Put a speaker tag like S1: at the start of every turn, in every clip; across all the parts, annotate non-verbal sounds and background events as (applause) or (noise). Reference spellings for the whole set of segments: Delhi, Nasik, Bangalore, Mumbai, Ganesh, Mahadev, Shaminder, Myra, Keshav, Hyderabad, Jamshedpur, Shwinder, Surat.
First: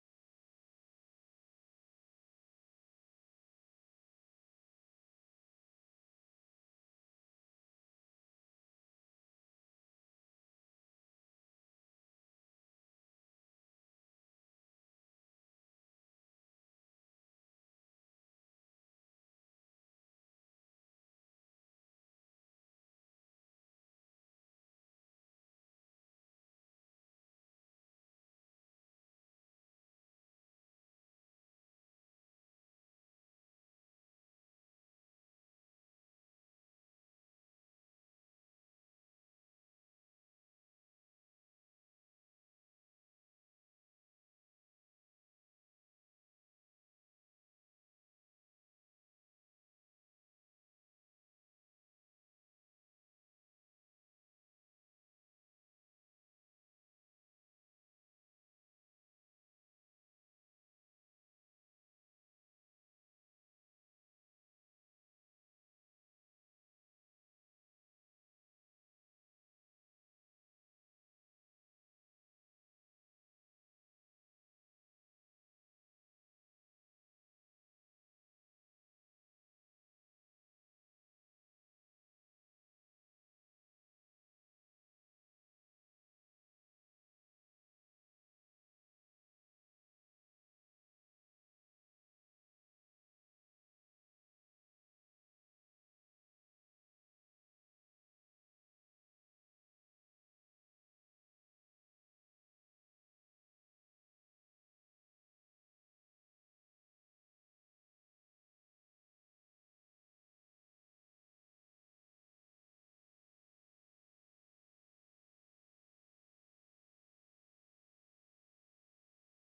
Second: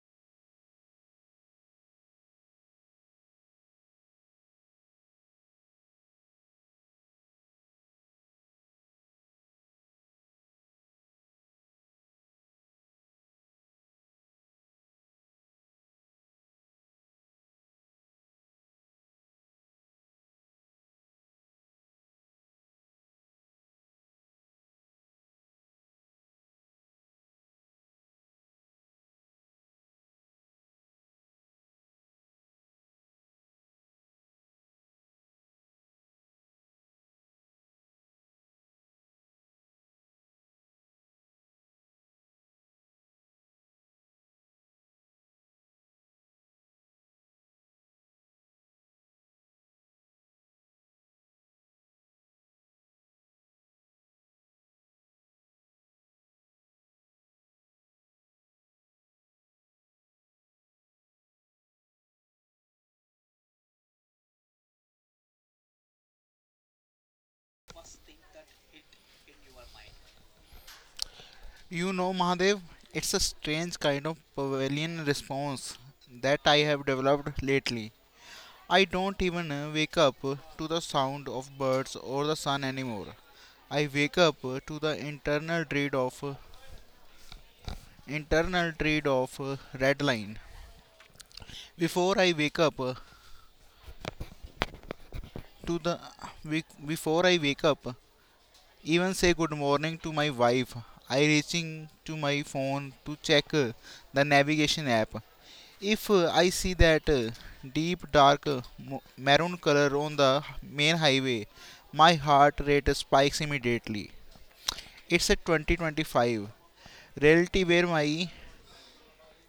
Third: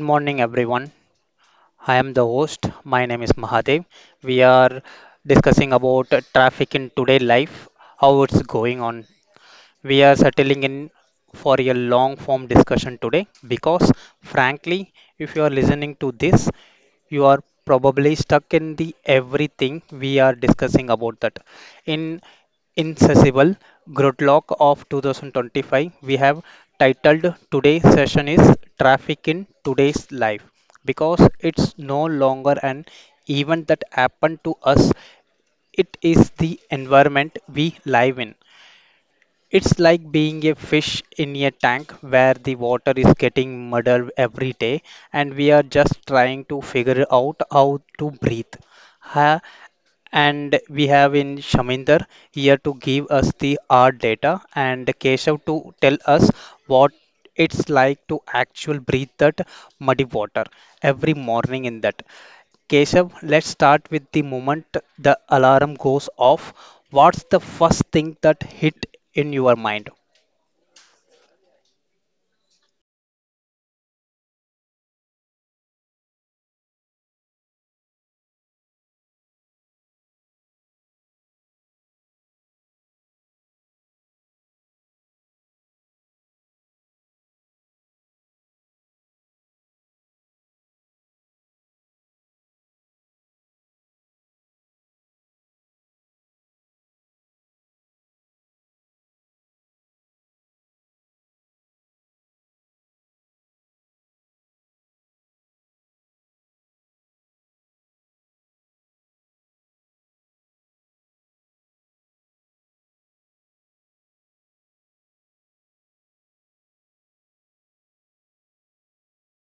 S1: morning, everyone. I am the host. My name is Mahadev. We are discussing about traffic in today life, how it's going on. We are settling in for a long form discussion today because, frankly, if you are listening to this, you are probably stuck in the everything we are discussing about that. In Incessible Gridlock of 2025, we have titled today's session is Traffic in Today's Life because it's no longer an event that happened to us, it is the environment we live in. It's like being a fish in a tank where the water is getting muddied every day and we are just trying to figure out how to breathe. Huh? And we have in Shaminder here to give us the art data and Keshav to tell us what it's like to actually breathe that muddy water every morning in that. Keshav, let's start with the moment the alarm goes off. What's the first thing that hit in your mind?
S2: You know, Mahadev, it's a strange kind of pavilion response that I have developed lately. I don't even wake up to the sound of birds or the sun anymore. I wake up to the internal dread of red line. Before I wake up to the before I wake up, even say good morning to my wife. I reaching to my phone to check the navigation app. If I see that deep dark maroon color on the main highway, my heart rate spikes immediately. It's a 2025 reality where my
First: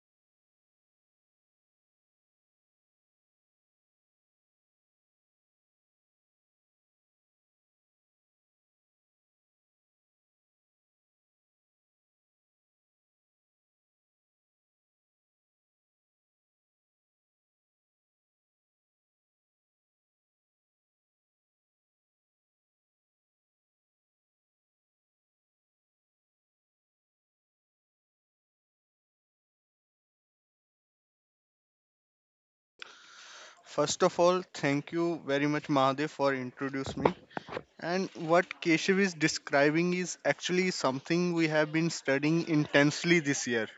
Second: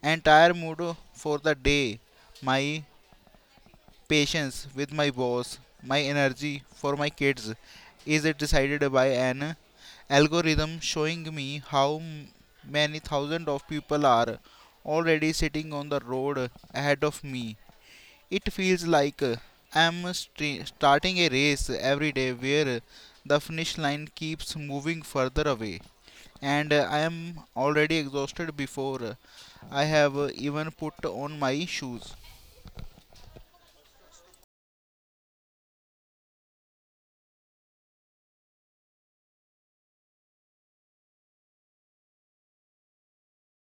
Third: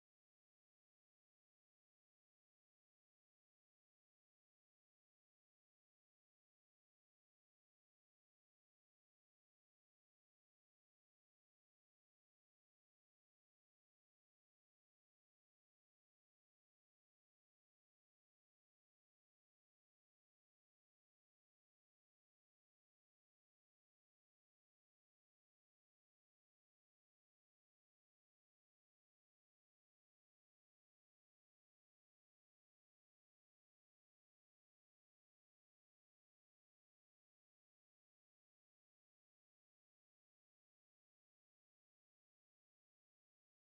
S2: entire mood for the day, my patience with my boss, my energy for my kids is decided by an algorithm showing me how many thousands of people are already sitting on the road ahead of me. It feels like I'm starting a race every day where the finish line keeps moving further away, and I am already exhausted before I have even put on my shoes.
S3: First of all, thank you very much, Mahadev, for introducing me. And what Keshav is describing is actually something we have been studying intensely this year.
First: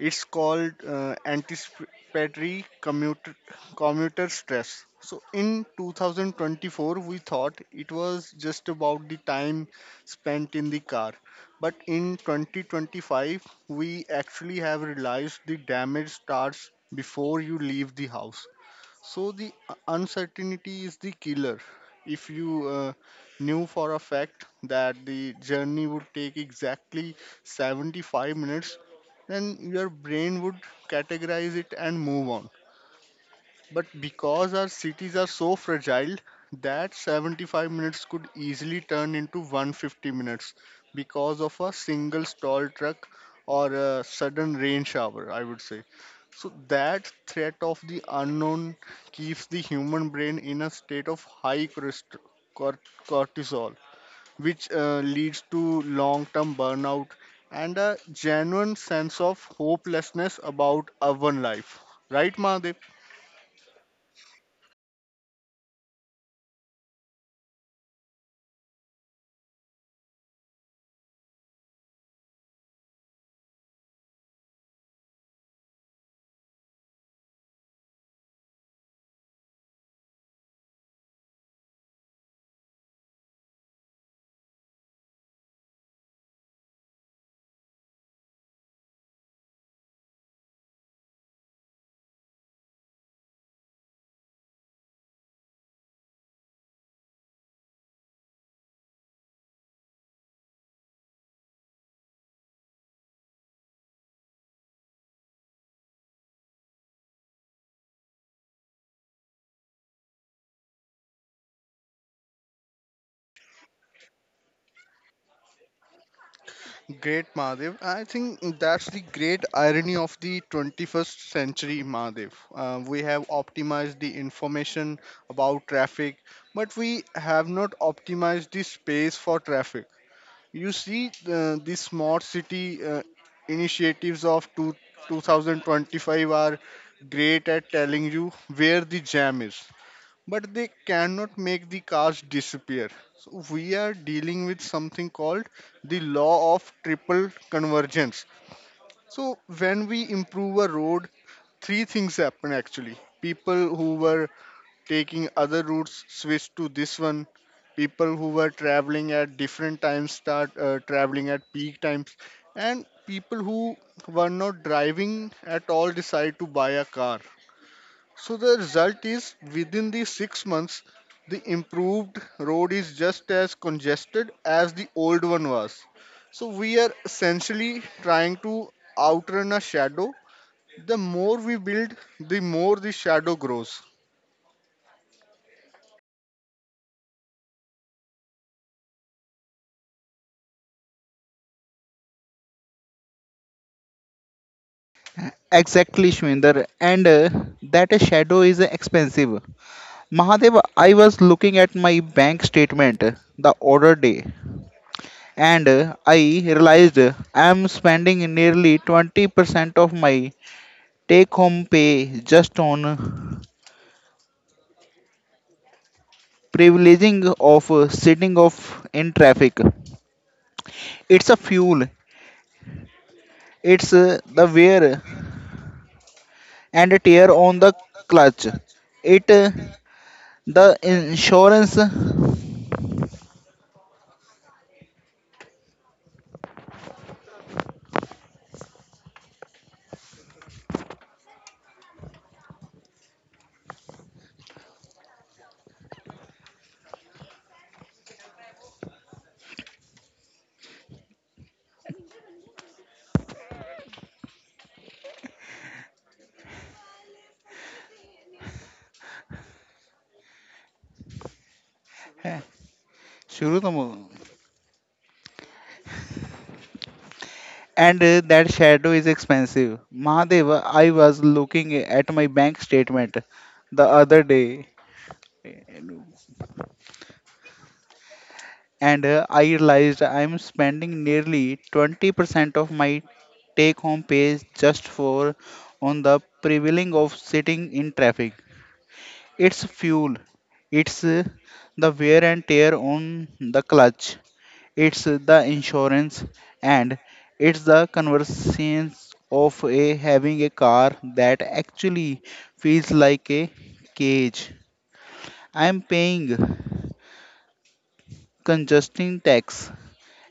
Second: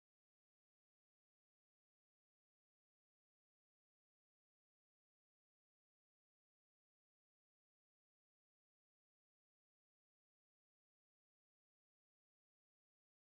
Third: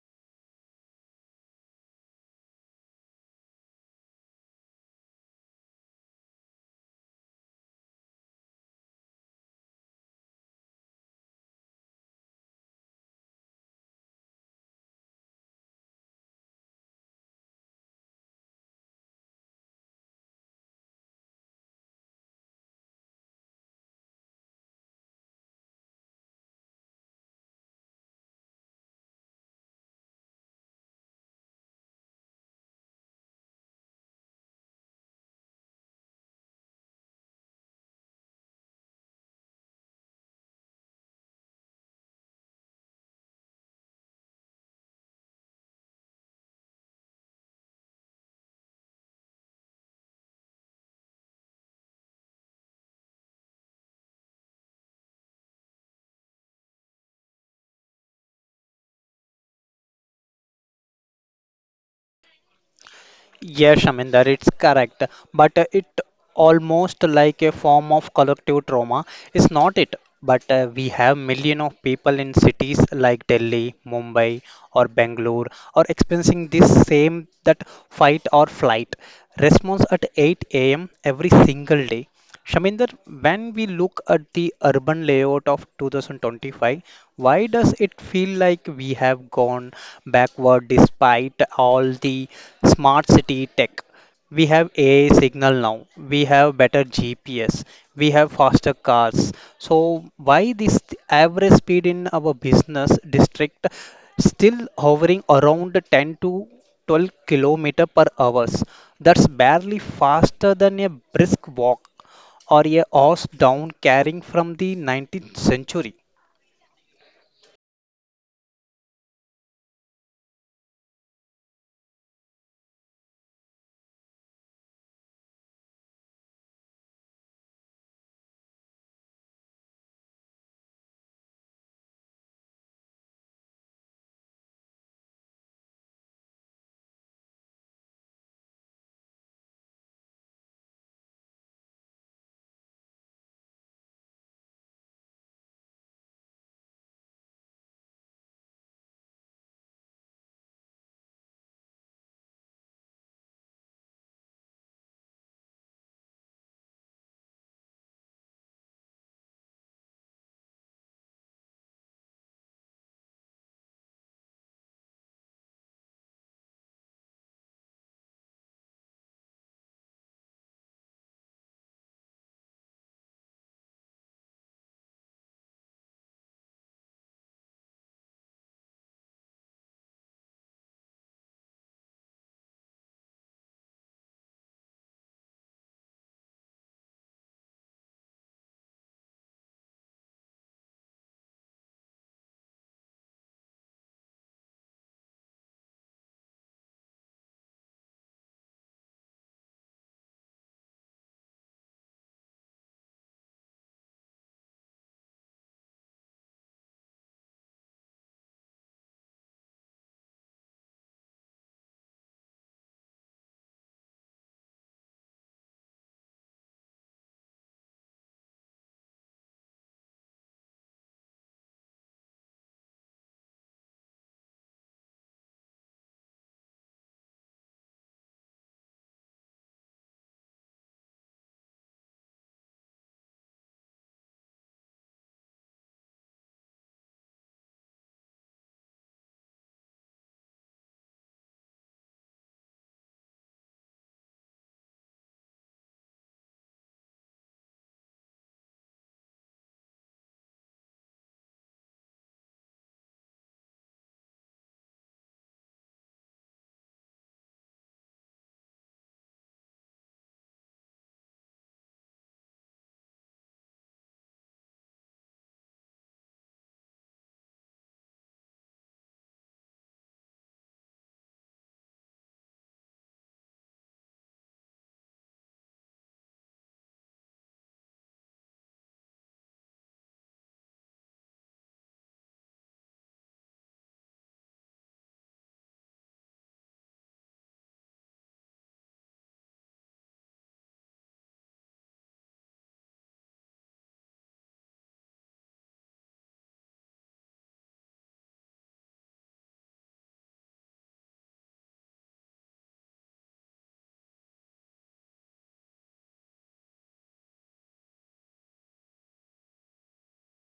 S3: It's called anticipatory commuter stress. So in 2024, we thought it was just about the time spent in the car. But in 2025, we actually have realized the damage starts before you leave the house. So the uncertainty is the killer. If you knew for a fact that the journey would take exactly 75 minutes, then your brain would categorize it and move on. But because our cities are so fragile, that 75 minutes could easily turn into 150 minutes because of a single stall truck or a sudden rain shower, I would say. So that threat of the unknown keeps the human brain in a state of high cort- cortisol, which leads to long-term burnout and a genuine sense of hopelessness about our life. Right, Mahadev?
S1: Yes, Shaminder, it's correct. But it almost like a form of collective trauma. It's not it. But we have million of people in cities like Delhi, Mumbai, or Bangalore, or experiencing this same that fight or flight response at 8 a.m. every single day. Shaminder, when we look at the urban layout of 2025, why does it feel like we have gone backward despite all the smart city tech? We have AI signal now, we have better GPS, we have faster cars. So, why this average speed in our business district still hovering around 10 to 12 kilometer per hours? That's barely faster than a brisk walk or a horse down carrying from the 19th century.
S3: Great, Mahadev. I think that's the great irony of the 21st century, Mahadev. We have optimized the information about traffic, but we have not optimized the space for traffic. You see, the smart city initiatives of 2025 are great at telling you where the jam is, but they cannot make the cars disappear. So we are dealing with something called the law of triple convergence. So when we improve a road, three things happen actually. People who were taking other routes switch to this one. People who were traveling at different times start traveling at peak times, and people who were not driving at all decide to buy a car. So the result is within the 6 months, the improved road is just as congested as the old one was. So we are essentially trying to outrun a shadow. The more we build, the more the shadow grows. Exactly, Shwinder. And that shadow is expensive. Mahadev, I was looking at my bank statement the other day and I realized I am spending nearly 20% of my take home pay just on privileging of sitting off in traffic. It's a fuel, it's the wear and tear on the clutch. It the insurance. है, शुरू तो. And that shadow is expensive. Mahadeva, I was looking at my bank statement the other day and I realized I'm spending nearly 20% of my take home pay just for on the prevailing of sitting in traffic. It's fuel. It's the wear and tear on the clutch. It's the insurance, and it's the convenience of a having a car that actually feels like a cage. I'm paying congestion tax